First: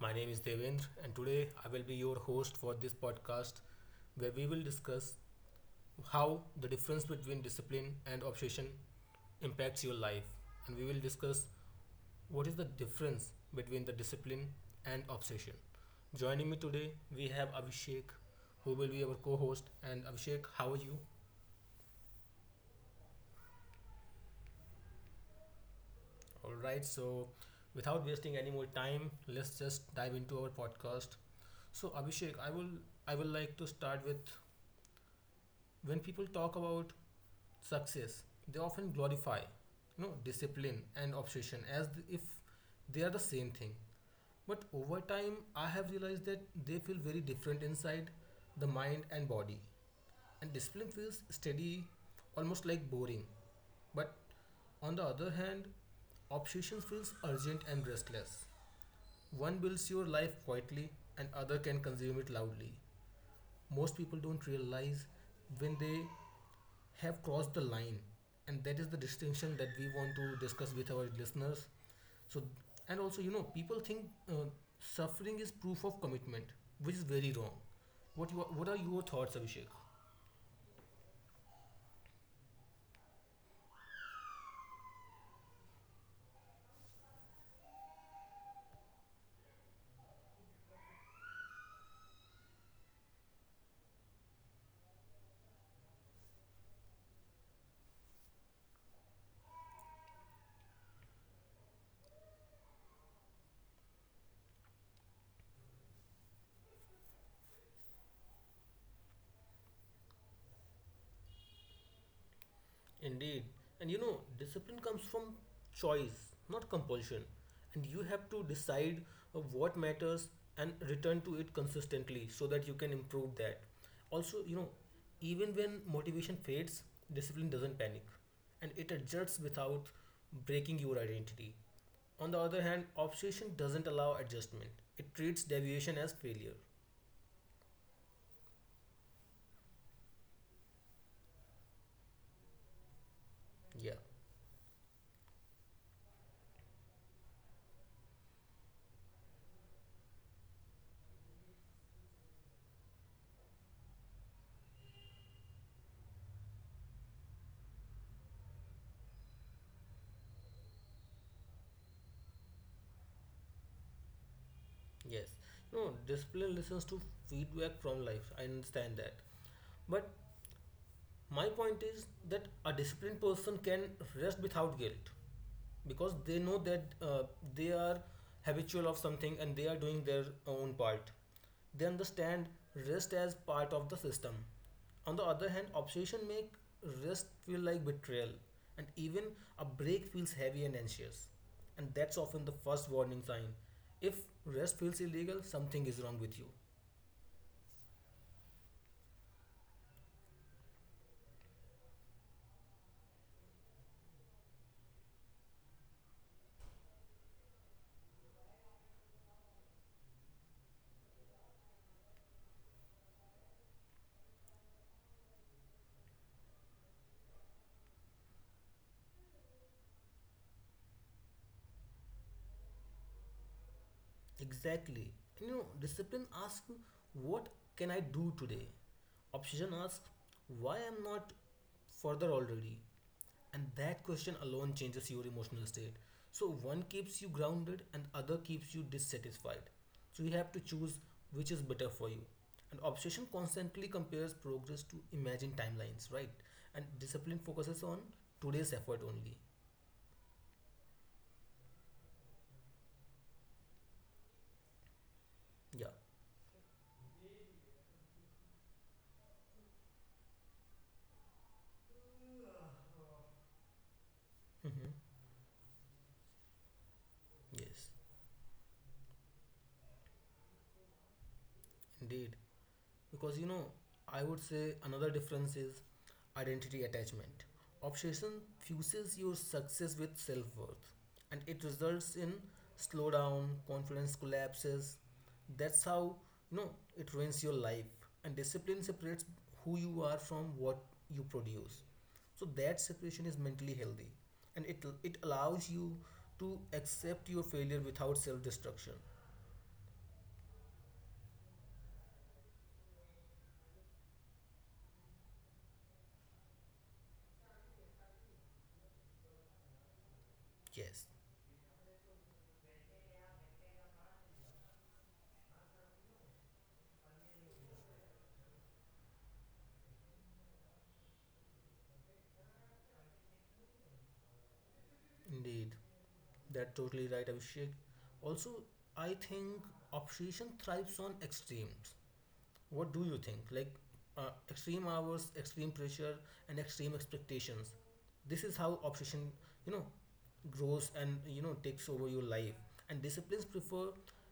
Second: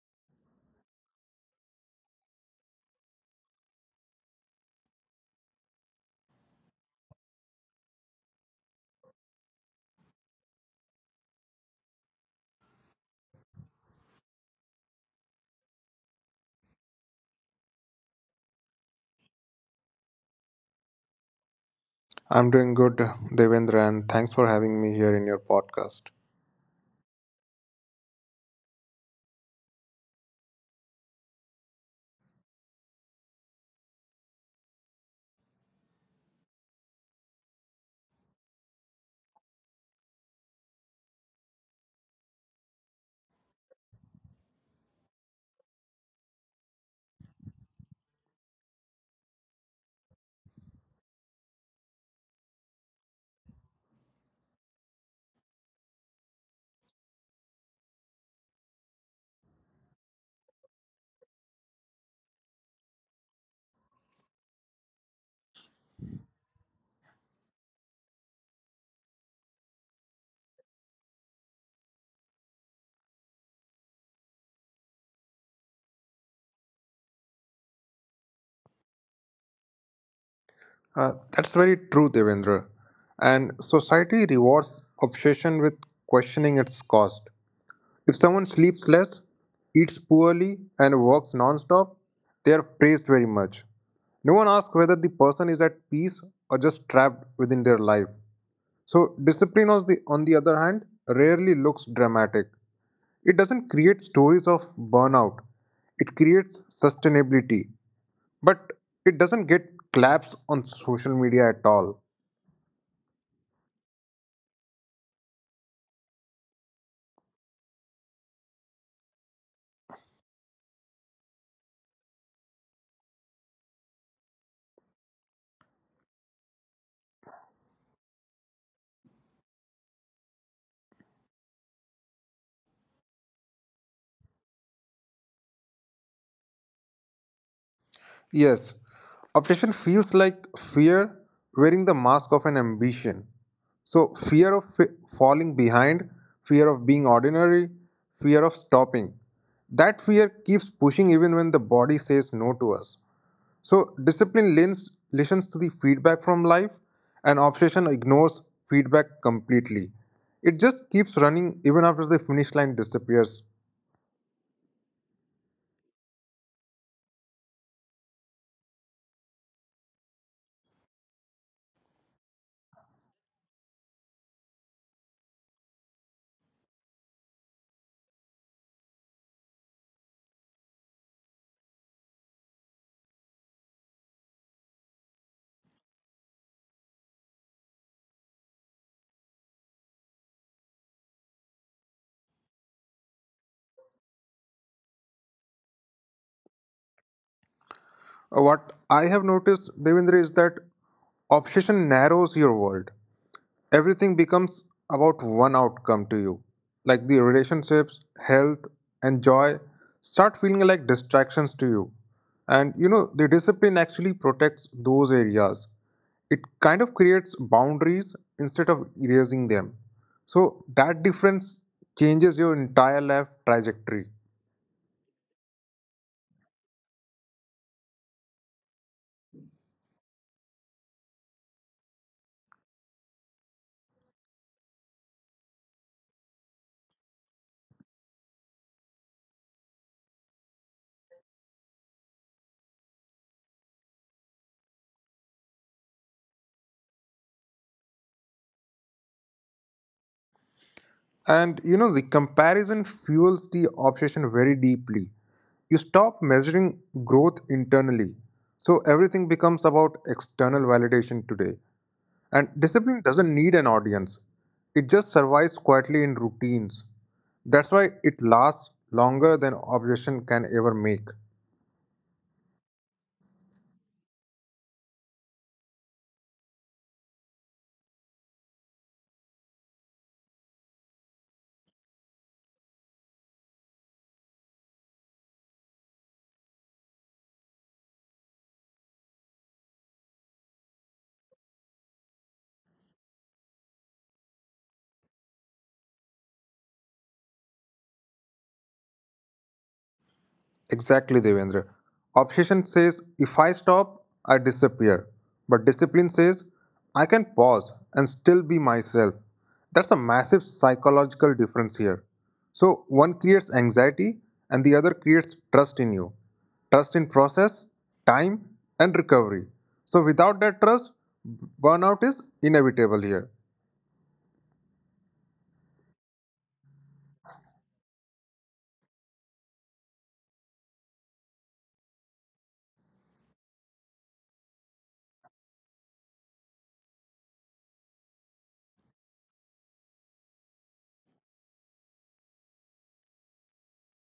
My name is Devendra, and today I will be your host for this podcast where we will discuss how the difference between discipline and obsession impacts your life. And we will discuss what is the difference between the discipline and obsession. Joining me today, we have Abhishek, who will be our co host. And Abhishek, how are you? I'm doing good, Devendra, and thanks for having me here in your podcast. All right, so without wasting any more time, let's just dive into our podcast. So Abhishek, I will like to start with when people talk about success, they often glorify, you know, discipline and obsession as if they are the same thing, but over time I have realized that they feel very different inside the mind and body. And discipline feels steady, almost like boring, but on the other hand, obsession feels urgent and restless. One builds your life quietly and other can consume it loudly. Most people don't realize when they have crossed the line, and that is the distinction that we want to discuss with our listeners. So, and also, you know, people think uh, suffering is proof of commitment, which is very wrong. What what are your thoughts, Abhishek? That's very true, Devendra. And society rewards obsession with questioning its cost. If someone sleeps less, eats poorly, and works non-stop, they are praised very much. No one asks whether the person is at peace or just trapped within their life. So, discipline, on the other hand, rarely looks dramatic. It doesn't create stories of burnout, it creates sustainability. But it doesn't get claps on social media at all. Indeed. And you know, discipline comes from choice, not compulsion. And you have to decide what matters and return to it consistently so that you can improve that. Also, you know, even when motivation fades, discipline doesn't panic, and it adjusts without breaking your identity. On the other hand, obsession doesn't allow adjustment. It treats deviation as failure. Yes, obsession feels like fear wearing the mask of an ambition. Yeah. So, falling behind, fear of being ordinary, fear of stopping. That fear keeps pushing even when the body says no to us. So, listens to the feedback from life, and obsession ignores feedback completely. It just keeps running even after the finish line disappears. Yes. No, discipline listens to feedback from life. I understand that. But my point is that a disciplined person can rest without guilt because they know that they are habitual of something and they are doing their own part. They understand rest as part of the system. On the other hand, obsession make rest feel like betrayal, and even a break feels heavy and anxious. And that's often the first warning sign. If rest feels illegal, something is wrong with you. What I have noticed, Devendra, is that obsession narrows your world. Everything becomes about one outcome to you. Like the relationships, health, and joy start feeling like distractions to you. And the discipline actually protects those areas. It kind of creates boundaries instead of erasing them. So that difference changes your entire life trajectory. Exactly. And you know, discipline asks, what can I do today? Obsession asks, why I'm not further already? And that question alone changes your emotional state. So one keeps you grounded and other keeps you dissatisfied. So you have to choose which is better for you. And obsession constantly compares progress to imagined timelines, right? And discipline focuses on today's effort only. And the comparison fuels the obsession very deeply. You Yeah. stop measuring growth internally. So everything becomes about external validation today. And discipline doesn't need an audience, it just Hmm. survives quietly in routines. That's why Yes. it lasts longer than obsession can ever make. Indeed. Because you know, I would say another difference is identity attachment. Obsession fuses your success with self worth, and it results in slowdown, confidence collapses. That's how, you know, it ruins your life. And discipline separates who you are from what you produce. So that separation is mentally healthy, and it allows you to accept your failure without self destruction. Exactly, Devendra. Obsession says, if I stop, I disappear. But discipline says, I can pause and still be myself. That's a massive Yes. psychological difference here. So, one creates anxiety and the other creates trust in you. Trust in process, time, and recovery. So, without that trust, burnout is inevitable here. Indeed, that's totally right, Abhishek. Also, I think obsession thrives on extremes. What do you think? Like, extreme hours, extreme pressure, and extreme expectations. This is how obsession, you know, grows and, you know, takes over your life. And disciplines prefer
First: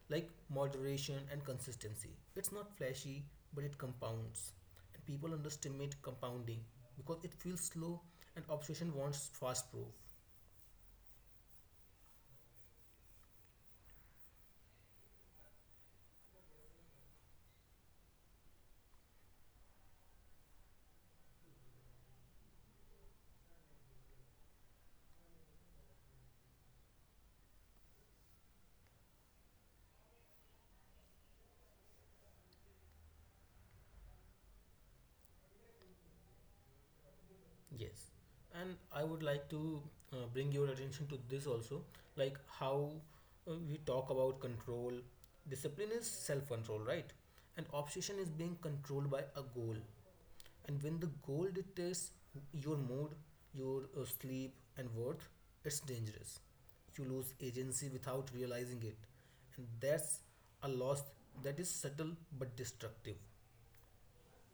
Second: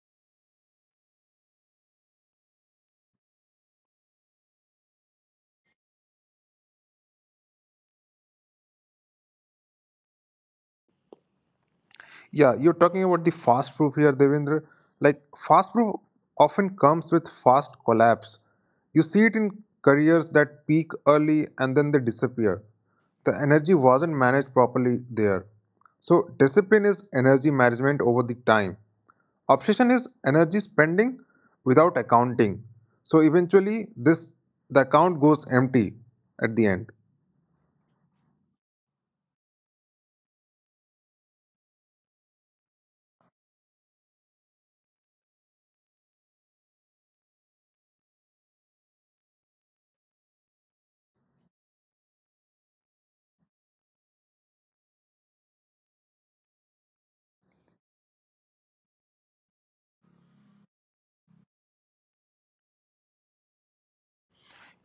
like moderation and consistency. It's not flashy, but it compounds. And people underestimate compounding because it feels slow, and obsession wants fast proof. Yeah, you're talking about the fast proof here, Devendra. Like, fast proof often comes with fast collapse. You see it in careers that peak early and then they disappear. The energy wasn't managed properly there. So, discipline is energy management over the time. Obsession is energy spending without accounting. So, eventually, this the account goes empty at the end. Yes, and I would like to bring your attention to this also, like how we talk about control. Discipline is self control, right? And obsession is being controlled by a goal. And when the goal dictates your mood, your sleep, and worth, it's dangerous. You lose agency without realizing it. And that's a loss that is subtle but destructive.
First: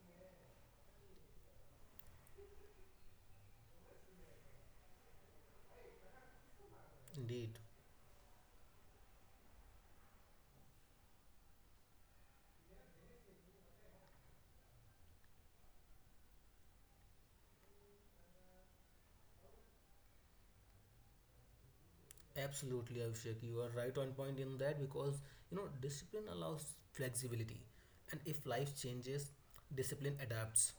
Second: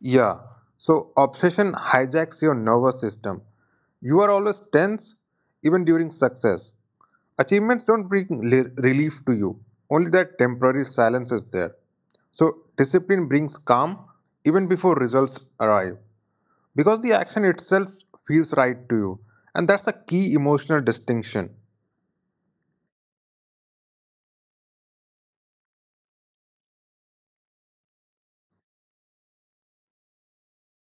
Yeah. So obsession hijacks your nervous system. You are always tense, even during success. Indeed. Achievements don't bring relief to you, only that temporary silence is there. So discipline brings calm even before results arrive because the action itself feels right to you, and that's a key emotional distinction. Absolutely, Abhishek. You are right on point in that because, you know, discipline allows flexibility, and if life changes, discipline adapts,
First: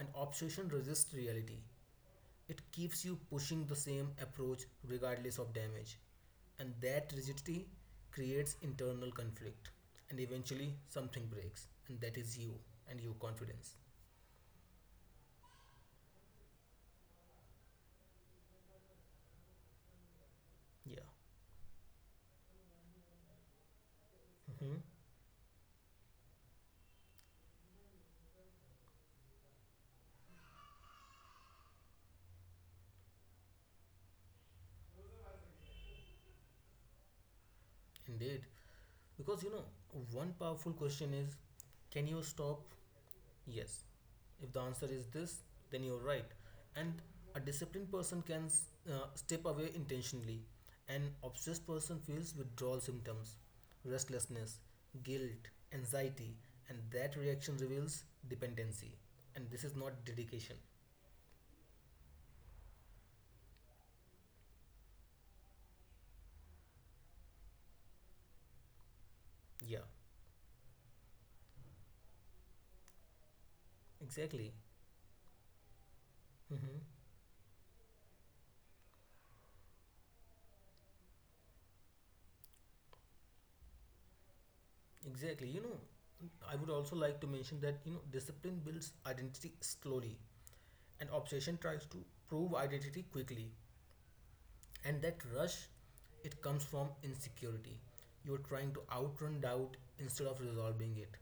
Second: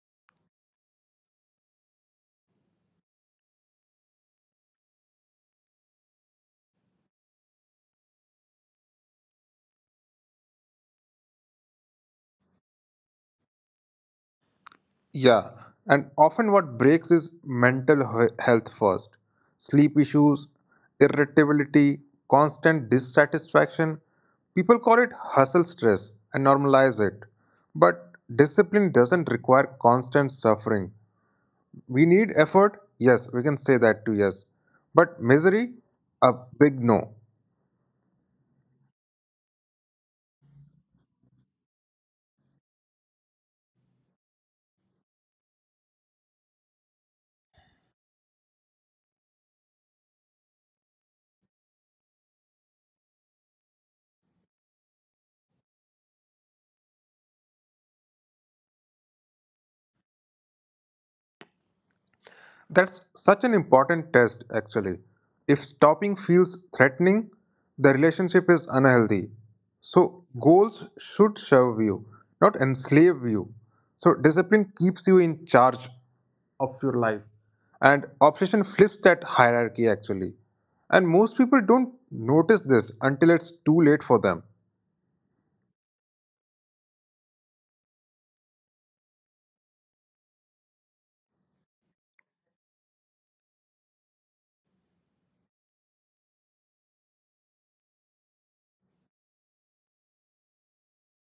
and obsession resists reality. It keeps you pushing the same approach regardless of damage, and that rigidity creates internal conflict, and eventually something breaks, and that is you and your confidence. Yeah, and often what breaks is health first. Sleep issues, Yeah. irritability, constant dissatisfaction. People Hmm. call it hustle stress and normalize it. But discipline doesn't require constant suffering. We need effort, yes, we can say that too, yes. But misery, a big no. Indeed. Because you know, one powerful question is, can you stop? Yes. If the answer is this, then you're right. And a disciplined person can step away intentionally. An obsessed person feels withdrawal symptoms, restlessness, guilt, anxiety, and that reaction reveals dependency. And this is not dedication. That's such an important test, actually. If stopping feels threatening, the relationship is unhealthy. Yeah, So, goals should serve you, not enslave you. So, exactly. discipline keeps you in charge, Hmm. and obsession flips that hierarchy, actually. And most people don't notice this until it's too late for them. Exactly. You know, I would also like to mention that, you know, discipline builds identity slowly, and obsession tries to prove identity quickly. And that rush, it comes from insecurity. You're trying to outrun doubt instead of resolving it,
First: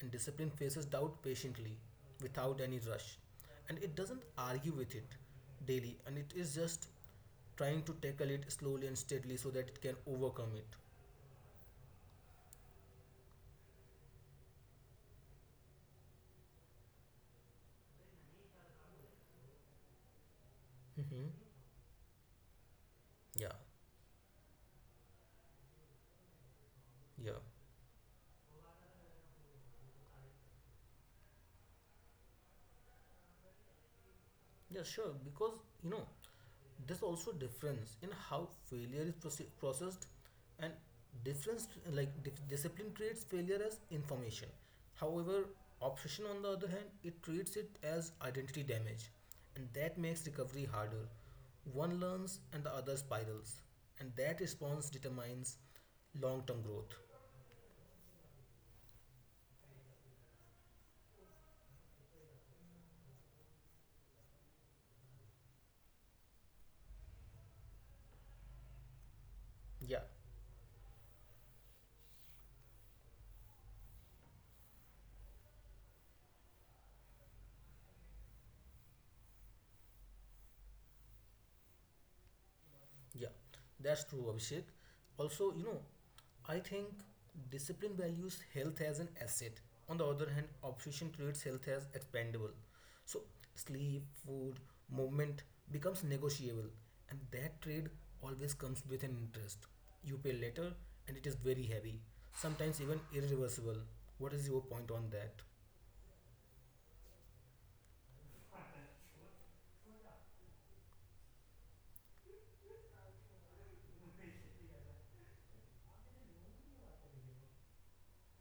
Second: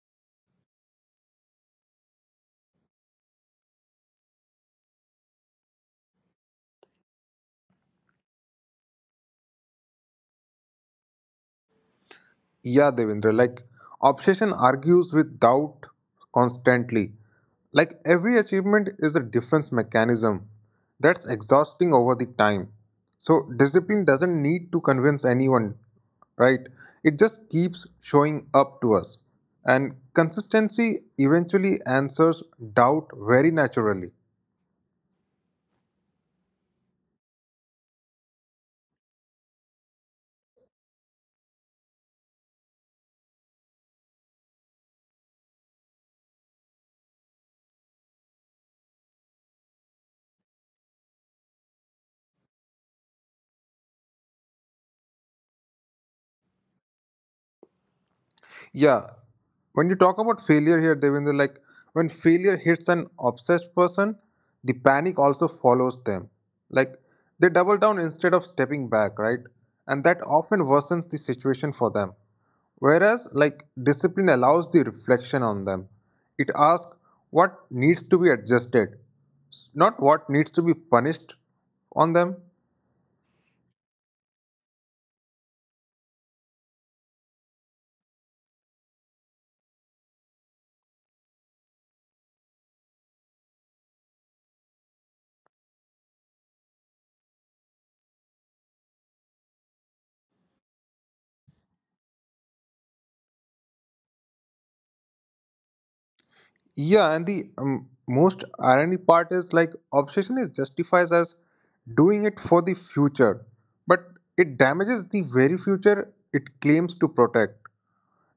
and discipline faces doubt patiently without any rush, and it doesn't argue with it daily, and it is just trying to tackle it slowly and steadily so that it can overcome it. Yeah, Devendra, like obsession argues with doubt constantly. Like every achievement is a defense mechanism Hmm. that's exhausting over the time. Yeah. So discipline doesn't need to convince anyone, right? It Yeah. just keeps showing up to us. And consistency eventually answers doubt very naturally. Yeah, sure. Because you know, there's also difference in how failure is processed, and difference like discipline treats failure as information. However, obsession on the other hand, it treats it as identity damage, and that makes recovery harder. One learns, and the other spirals, and that response determines long-term growth. Yeah. When you talk about failure here, Devendra, like when failure hits an obsessed person, the panic also follows them. Like they double down instead of stepping back, right? Yeah. And that often worsens the situation for them. Whereas, like, discipline allows the reflection on them. It asks what needs to be adjusted, not what needs to be punished on them. Yeah, that's true, Abhishek. Also, you know, I think discipline values health as an asset. On the other hand, obsession treats health as expendable. So, sleep, food, movement becomes negotiable, and that trade always comes with an interest. You pay later, and it is very heavy, sometimes even irreversible. What is your point on that? Yeah, and the most irony part is like obsession is justifies as doing it for the future, but it damages the very future it claims to protect.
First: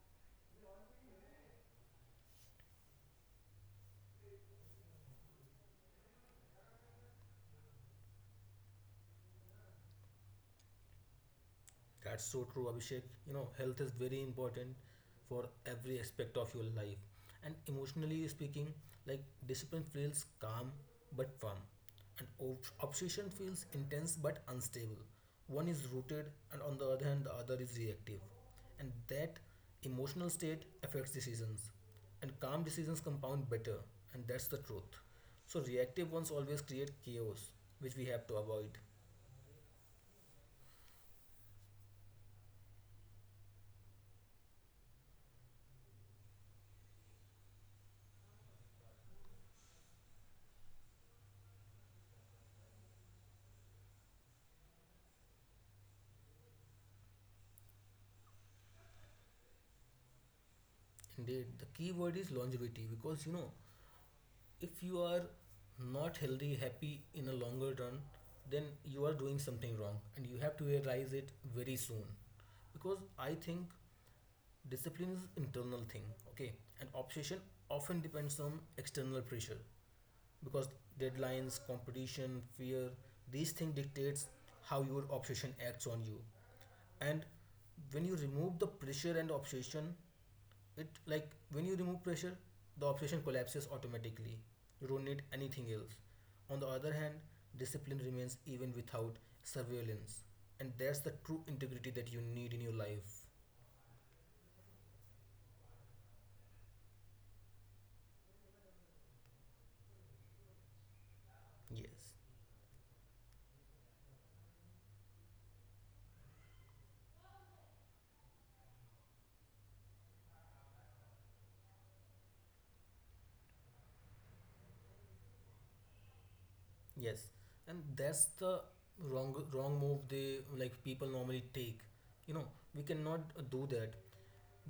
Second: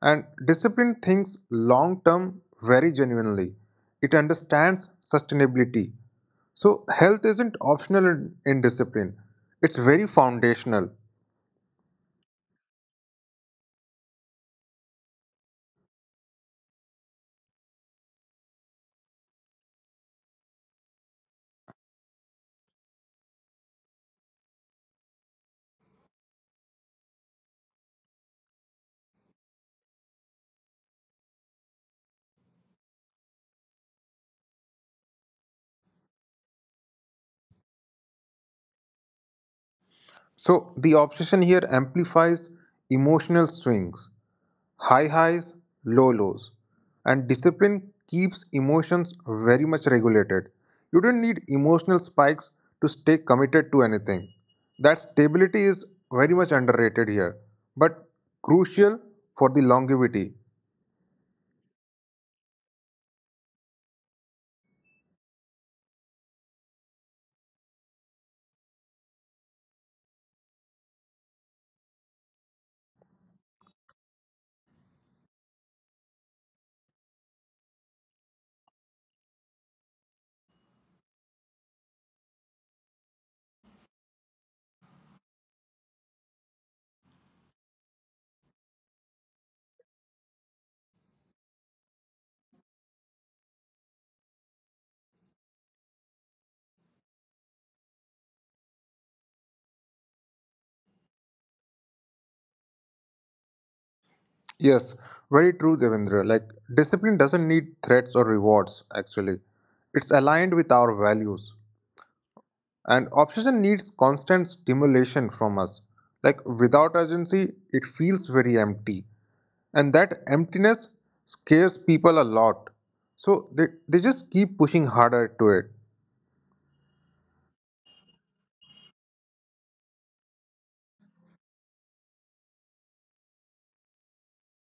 And discipline thinks long term very genuinely. It understands sustainability. So health isn't optional in discipline. It's very foundational. That's so true, Abhishek. You know, health is very important for every aspect of your life. And emotionally speaking, like discipline feels calm but firm, and obsession feels intense but unstable. One is rooted, and on the other hand, the other is reactive. And that emotional state affects decisions, and calm decisions compound better, and that's the truth. So, reactive ones always create chaos, which we have to avoid. So the obsession here amplifies emotional swings, high highs, low lows, and discipline keeps emotions very much regulated. You don't need emotional spikes to stay committed to anything. That stability is very much underrated here, but crucial for the longevity. Indeed, the key word is longevity because, you know, if you are not healthy, happy in a longer run, then you are doing something wrong and you have to realize it very soon. Because I think discipline is internal thing, okay? And obsession often depends on external pressure because deadlines, competition, fear, these things dictates how your obsession acts on you. And when you remove the pressure and obsession, it like when you remove pressure, the obsession collapses automatically. You don't need anything else. On the other hand, discipline remains even without surveillance, and that's the true integrity that you need in your life. Yes, very true, Devendra. Like, discipline doesn't need threats or rewards, actually. It's aligned with our values. Yes. And obsession needs constant stimulation from us. Like without urgency, it feels very empty. And that emptiness scares people a lot. So they just keep pushing harder to it. Yes, and that's the wrong move they like people normally take. You know, we cannot do that.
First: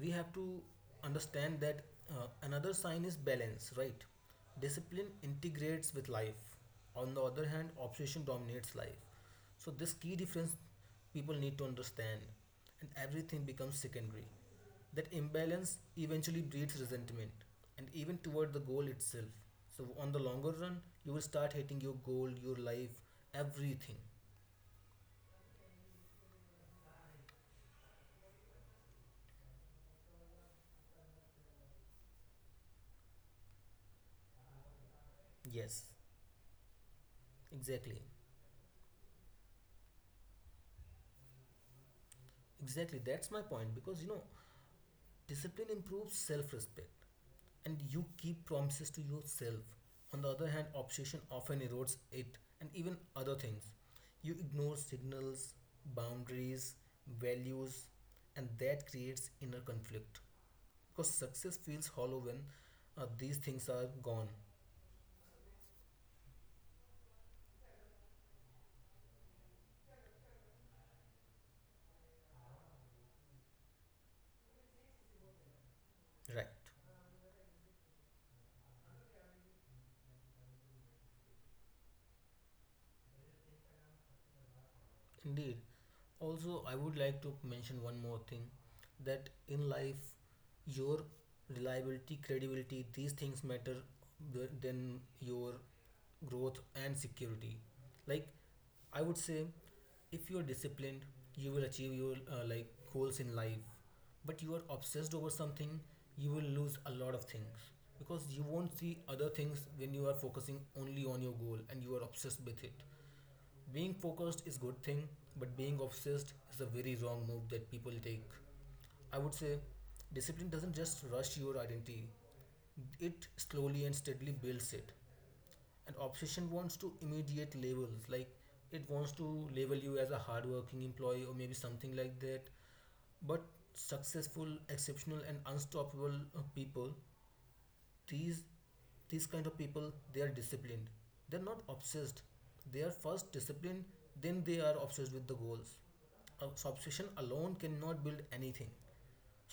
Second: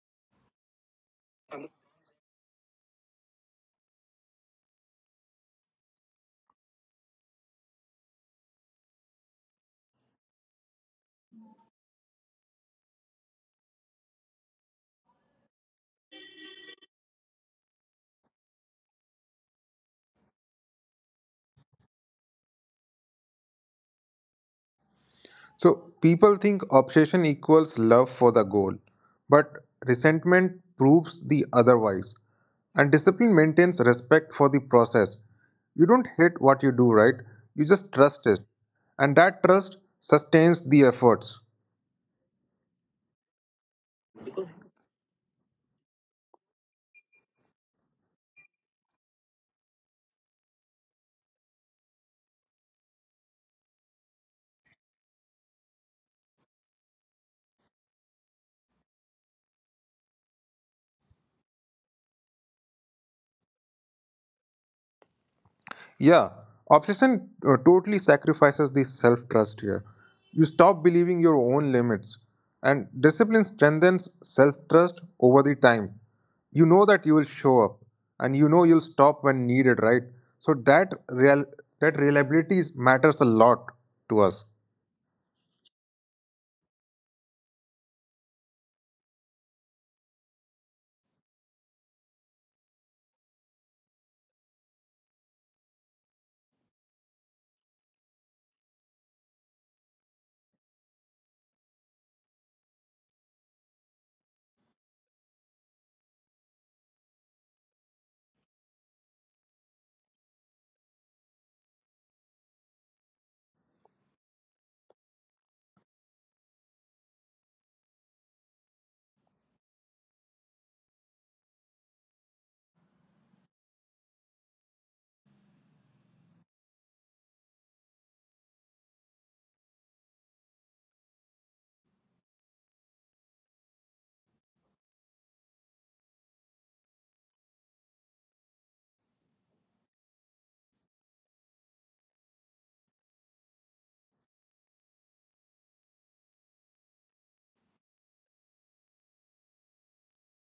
We have to understand that, another sign is balance, right? Discipline integrates with life. On the other hand, obsession dominates life. So this key difference people need to understand, and everything becomes secondary. That imbalance eventually breeds resentment and even toward the goal itself. So on the longer run, you will start hating your goal, your life, everything. So people think obsession equals love for the goal, but resentment proves the otherwise. And discipline maintains respect for the process. You Yes, don't hate what you do, right? You just exactly. trust it. And that trust sustains the efforts. Exactly, that's my point because, you know, discipline improves self respect, and you keep promises to yourself. On the other hand, obsession often erodes it and even other things. You ignore signals, boundaries, values, and that creates inner conflict because success feels hollow when these things are gone. Yeah, obsession totally sacrifices the self trust here. You stop believing your own limits, and discipline strengthens self trust over the time. Right. You know that you will show up, and you know you'll stop when needed, right? So that real that matters a lot to us. Indeed. Also, I would like to mention one more thing that in life, your reliability, credibility, these things matter than your growth and security. Like, I would say, if you are disciplined, you will achieve your like goals in life. But you are obsessed over something, you will lose a lot of things because you won't see other things when you are focusing only on your goal and you are obsessed with it. Being focused is good thing, but being obsessed is a very wrong move that people take. I would say discipline doesn't just rush your identity. It slowly and steadily builds it. And obsession wants to immediate labels, like it wants to label you as a hardworking employee or maybe something like that. But successful, exceptional, and unstoppable people, these these kind of people, they are disciplined, they're not obsessed. They are first disciplined, then they are obsessed with the goals. Obsession alone cannot build anything,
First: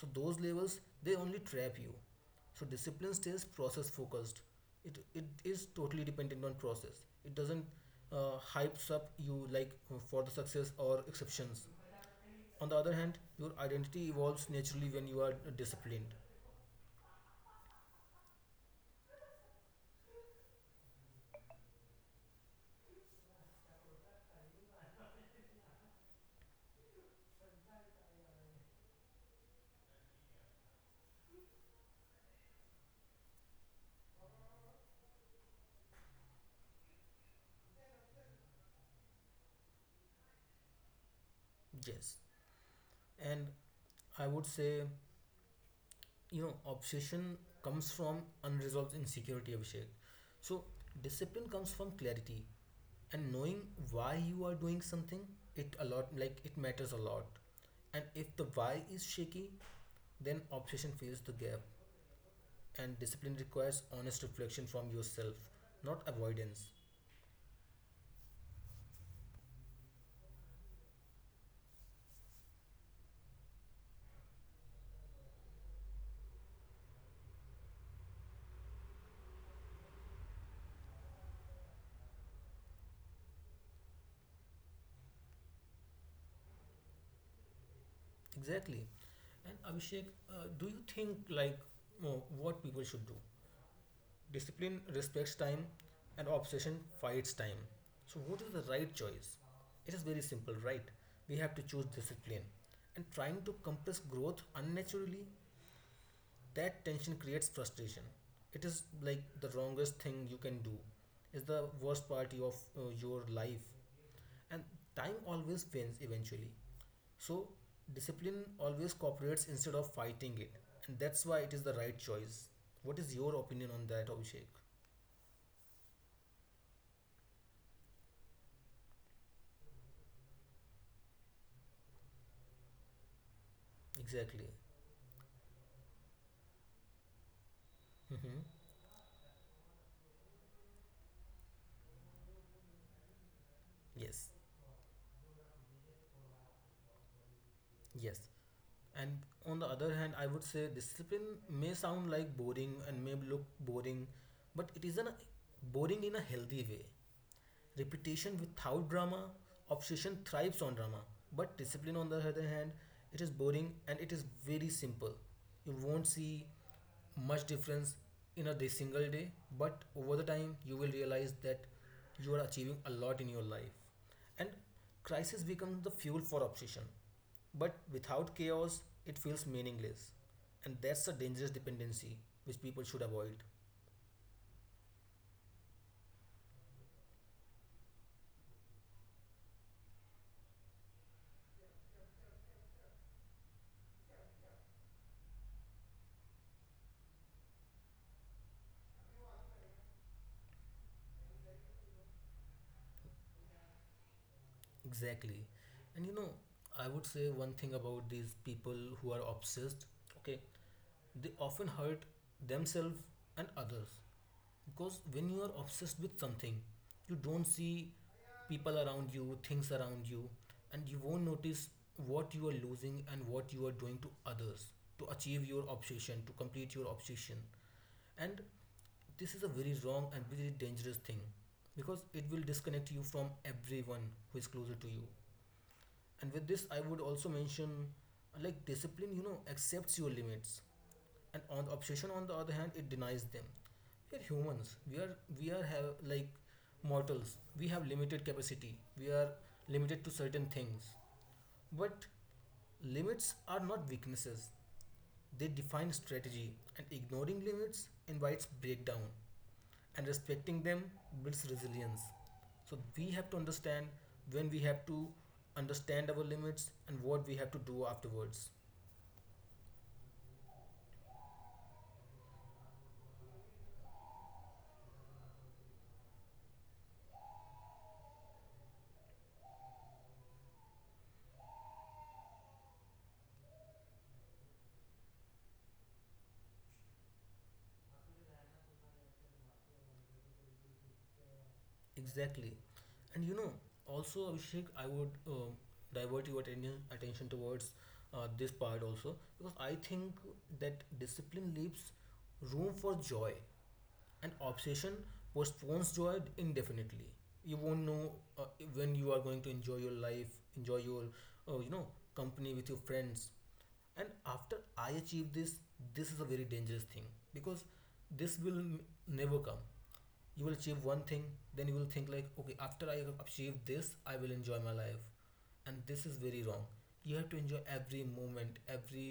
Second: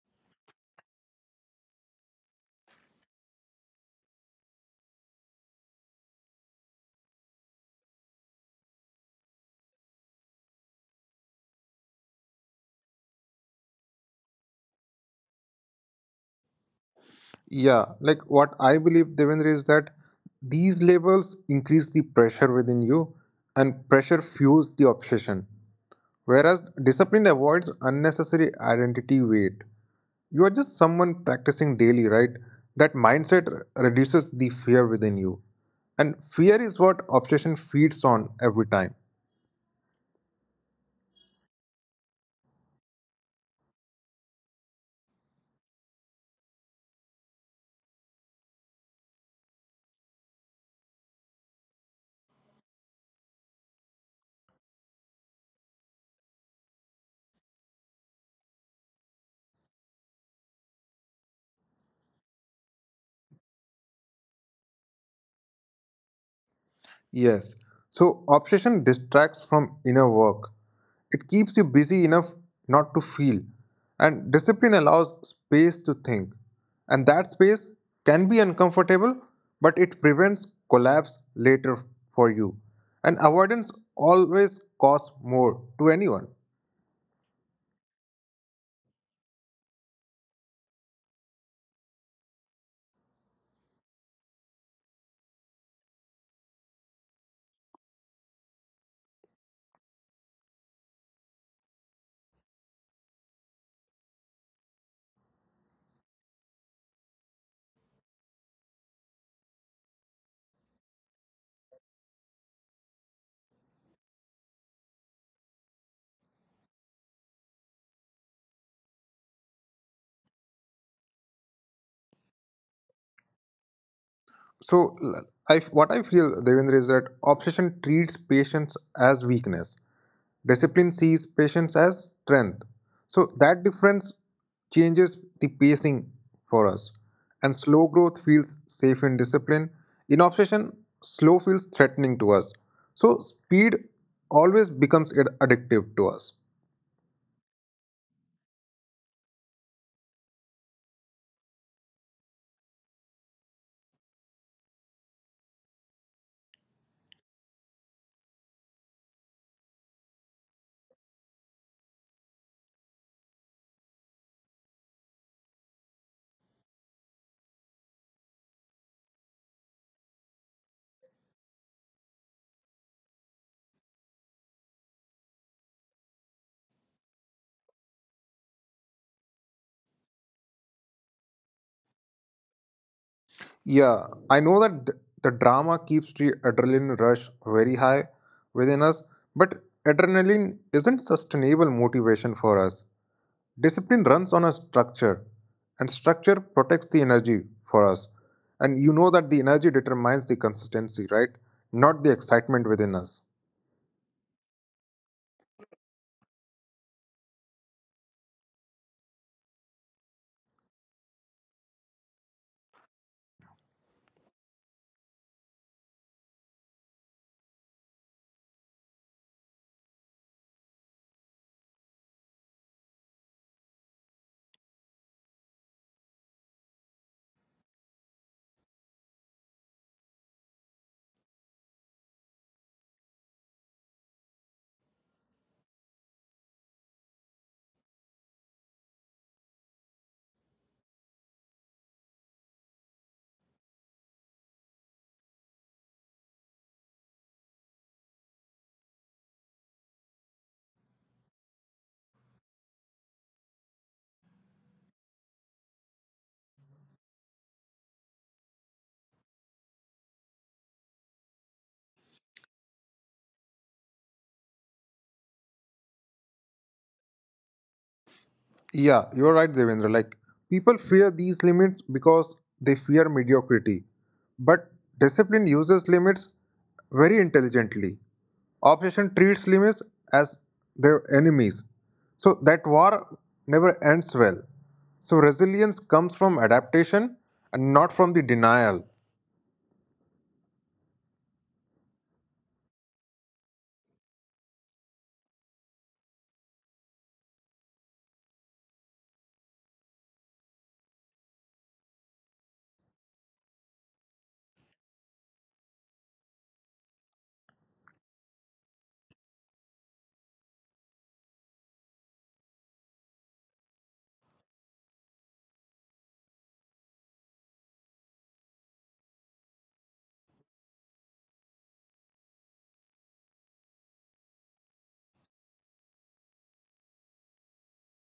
so those levels they only trap you. So discipline stays process focused. It is totally dependent on process. It doesn't hypes up you like for the success or exceptions. On the other hand, your identity evolves naturally when you are disciplined. Yeah, like what I believe, Devendra, is that these labels increase the pressure within you and pressure fuels the obsession. Whereas discipline avoids unnecessary identity weight. You are just someone practicing daily, right? That mindset reduces the fear within you. And fear is what obsession feeds on every time. Yes. And I would say, you know, obsession comes from unresolved insecurity, Abhishek. So, discipline comes from clarity and knowing why you are doing something, it a lot like it matters a lot. And if the why is shaky, then obsession fills the gap. And discipline requires honest reflection from yourself, not avoidance. Yes. So obsession distracts from inner work. It keeps you busy enough not to feel. And discipline allows space to think. And that space can be uncomfortable, but it prevents collapse later for you. And avoidance always costs more to anyone. Exactly. And Abhishek, do you think like, oh, what people should do? Discipline respects time and obsession fights time. So, what is the right choice? It is very simple, right? We have to choose discipline. And trying to compress growth unnaturally, that tension creates frustration. It is like the wrongest thing you can do. It's the worst party of your life. And time always wins eventually. So, discipline always cooperates instead of fighting it. And that's why it is the right choice. What is your opinion on that, Abhishek? So, what I feel, Devendra, is that obsession treats patience as weakness. Discipline sees patience as strength. So, Exactly. that difference changes the pacing for us. Mm-hmm. And slow growth feels safe in discipline. In obsession, slow feels threatening to us. So, Yes. speed always becomes addictive to us. Yes. And on the other hand, I would say discipline may sound like boring and may look boring, but it is an boring in a healthy way. Repetition without drama, obsession thrives on drama. But discipline, on the other hand, it is boring and it is very simple. You won't see much difference in a day, single day, but over the time, you will realize that you are achieving a lot in your life. And crisis becomes the fuel for obsession but without chaos, it feels meaningless. And that's a dangerous dependency which people should avoid. Yeah, I know that the drama keeps the adrenaline rush very high within us, but adrenaline isn't sustainable motivation for us. Discipline runs on a structure, and structure protects the energy for us. And you know that the energy determines the consistency, right? Not the excitement within us. Exactly. And you know, I would say one thing about these people who are obsessed, okay, they often hurt themselves and others. Because when you are obsessed with something, you don't see people around you, things around you, and you won't notice what you are losing and what you are doing to others to achieve your obsession, to complete your obsession. And this is a very wrong and very dangerous thing because it will disconnect you from everyone who is closer to you. And with this, I would also mention like discipline, you know, accepts your limits, and on obsession, on the other hand, it denies them. We are humans. We are have like mortals. We have limited capacity. We are limited to certain things. But limits are not weaknesses, they define strategy, and ignoring limits invites breakdown, and respecting them builds resilience. So, we have to understand when we have to understand our limits and what we have to do afterwards. Yeah, you're right, Devendra. Like, people fear these limits because they fear mediocrity. But discipline uses limits very intelligently. Obsession treats limits as their enemies. So that war never ends well. So resilience comes from adaptation and not from the denial. Exactly. And you know, also Abhishek, I would divert your attention towards this part also because I think that discipline leaves room for joy, and obsession postpones joy indefinitely. You won't know uh, when you are going to enjoy your life, enjoy your uh, you know company with your friends, and after I achieve this, this is a very dangerous thing because this never come. You will achieve one thing, then you will think like okay, after I have achieved this I will enjoy my life, and this is very wrong. You have to enjoy every moment, every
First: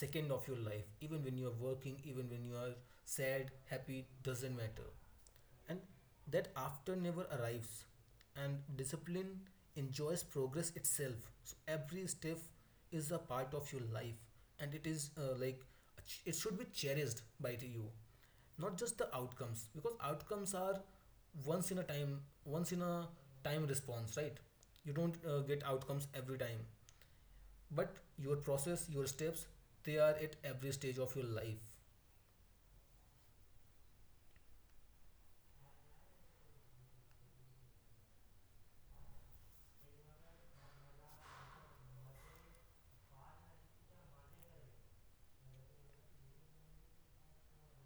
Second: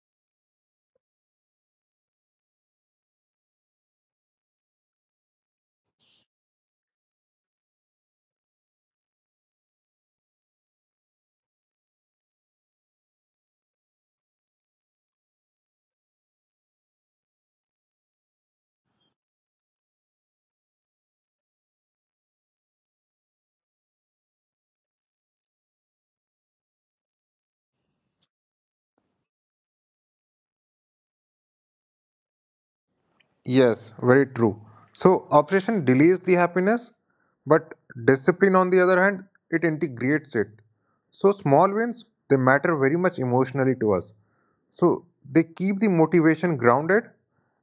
second of your life, even when you are working, even when you are sad, happy, doesn't matter. And that after never arrives, and discipline enjoys progress itself, so every step is a part of your life, and it is like it should be cherished by you, not just the outcomes, because outcomes are once in a time response, right? You don't get outcomes every time, but your process, your steps, they are at every stage of your life. Yes, very true. So obsession delays the happiness, but discipline, on the other hand, it integrates it. So small wins, they matter very much emotionally to us. So they keep the motivation grounded,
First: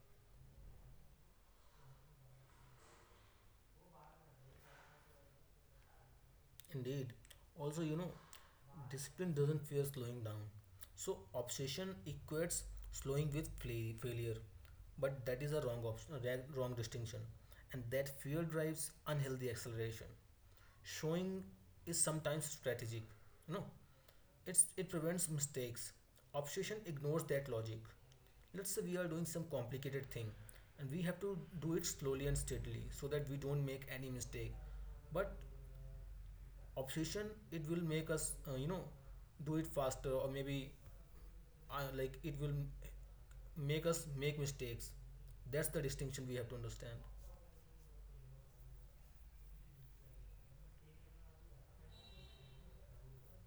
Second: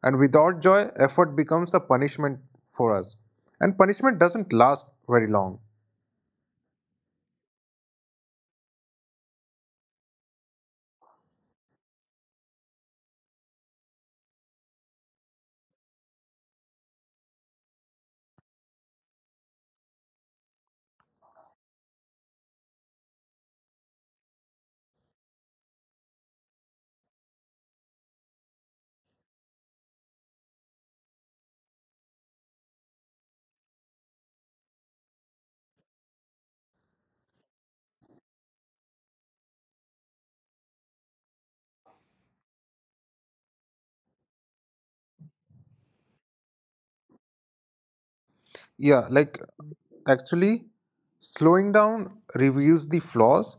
and without joy, effort becomes a punishment for us. And punishment doesn't last very long. Indeed. Also, you know, discipline doesn't fear slowing down. So, obsession equates slowing with failure. But that is a wrong option, a wrong distinction. And that fear drives unhealthy acceleration. Showing is sometimes strategic. You know, it prevents mistakes. Obsession ignores that logic. Let's say we are doing some complicated thing and we have to do it slowly and steadily so that we don't make any mistake. But obsession, it will make us do it faster, or maybe like it will make us make mistakes. That's the distinction we have to understand. Yeah, like actually, slowing down reveals the flaws,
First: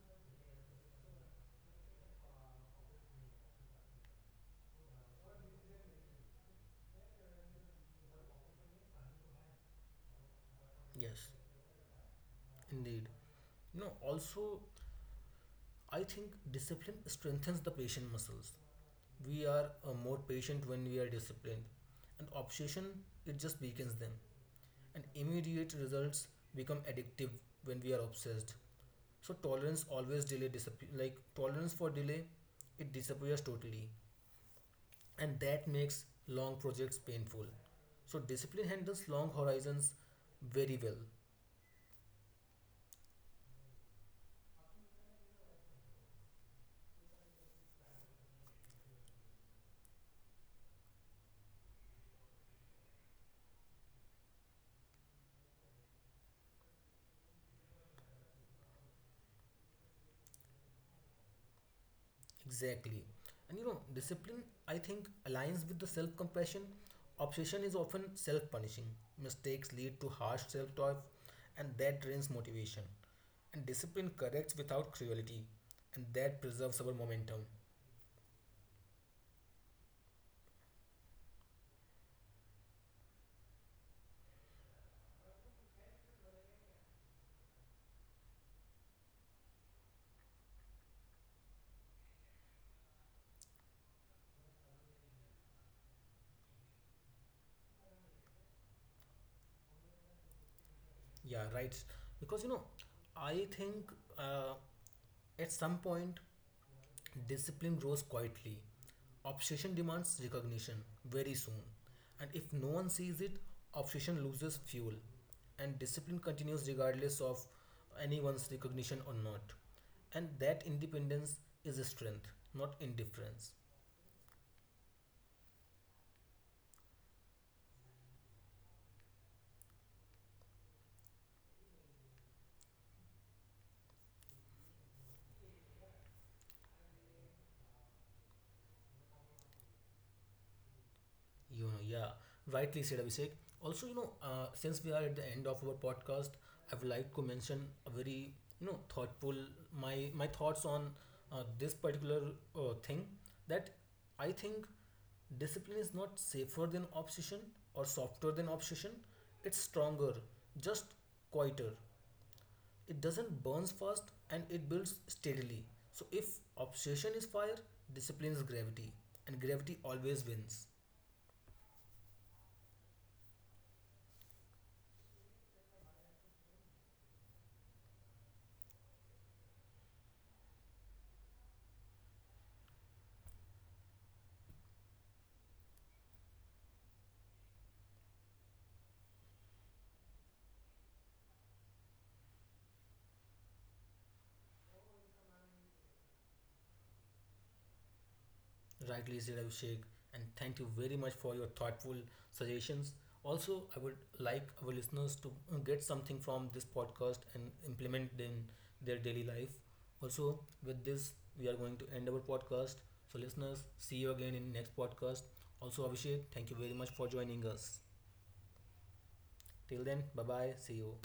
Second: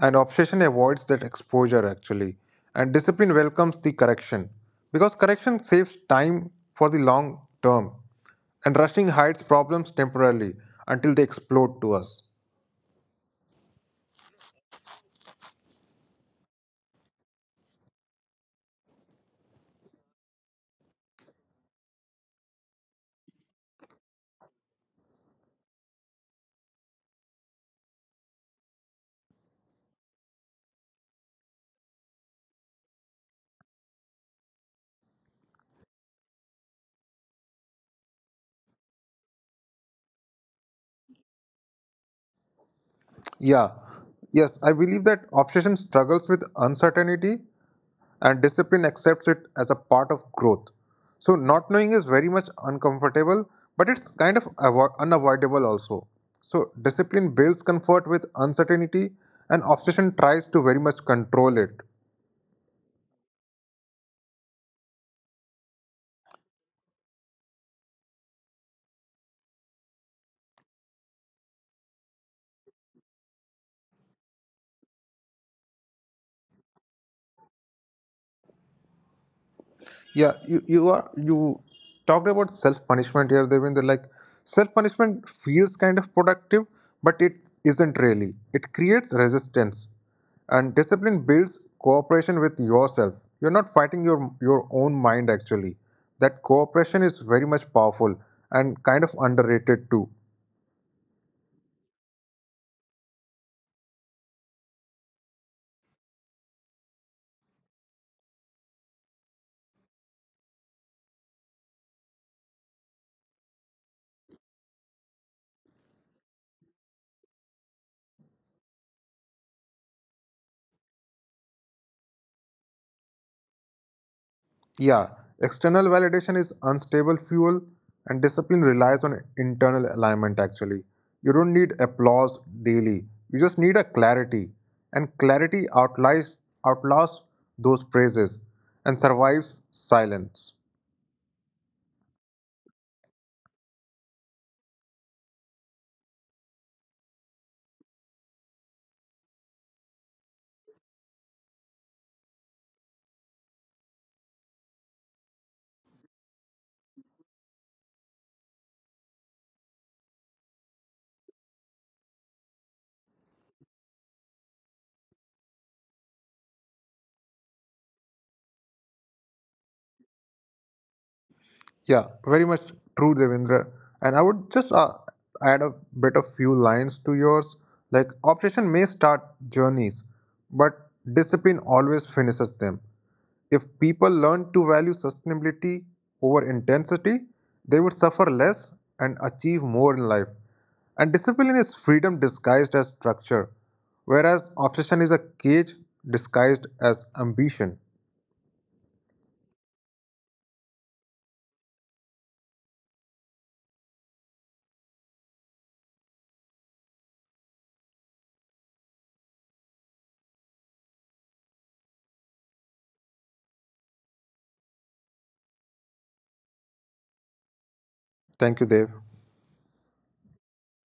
and obsession avoids that exposure actually. And discipline welcomes the correction because correction saves time for the long term, and rushing hides problems temporarily until they Yes, explode to us. indeed. You know, also, I think discipline strengthens the patient muscles. We are more patient when we are disciplined, and obsession, it just weakens them, and immediate results become addictive when we are obsessed. So tolerance always delay disappear, like tolerance for delay, it disappears totally, and that makes long projects painful. So discipline handles long horizons very well. Yeah. Yes, I believe that obsession struggles with uncertainty and discipline accepts it as a part of growth. So, not knowing is very much uncomfortable, but it's kind of unavoidable also. So, discipline builds comfort with uncertainty, and obsession tries to very much control it. Exactly. And you know, discipline, I think, aligns with the self compassion. Obsession is often self punishing. Mistakes lead to harsh self talk, and that drains motivation. And discipline corrects without cruelty, and that preserves our momentum. Yeah, you talked about self punishment here, Devinder. Like self punishment feels kind of productive, but it isn't really. It creates resistance, and discipline builds cooperation with yourself. You're not fighting your own mind actually. That cooperation is very much powerful and kind of underrated too. Yeah, right. Because you know, I think uh, at some point discipline grows quietly. Obsession demands recognition very soon. And if no one sees it, obsession loses fuel. And discipline continues regardless of anyone's recognition or not. And that independence is a strength, not indifference. Yeah, external validation is unstable fuel, and discipline relies on internal alignment actually. You don't need applause daily, you just need a clarity. And clarity outlasts those praises and survives silence. You know, yeah, rightly said Abhishek. Also, you know, since we are at the end of our podcast, I would like to mention a very you know thoughtful my thoughts on this particular thing that I think discipline is not safer than obsession or softer than obsession. It's stronger, just quieter. It doesn't burns fast and it builds steadily. So if obsession is fire, discipline is gravity, and gravity always wins. Yeah, very much true, Devendra. And I would just add a bit of few lines to yours. Like, obsession may start journeys, but discipline always finishes them. If people learn to value sustainability over intensity, they would suffer less and achieve more in life. And discipline is freedom disguised as structure, whereas obsession is a cage disguised as ambition. Rightly said, Abhishek, and thank you very much for your thoughtful suggestions. Also, I would like our listeners to get something from this podcast and implement them in their daily life. Also, with this, we are going to end our podcast. So, listeners, see you again in next podcast. Also, Abhishek, thank you very much for joining us. Thank you, Dev. Till then, bye bye. See you.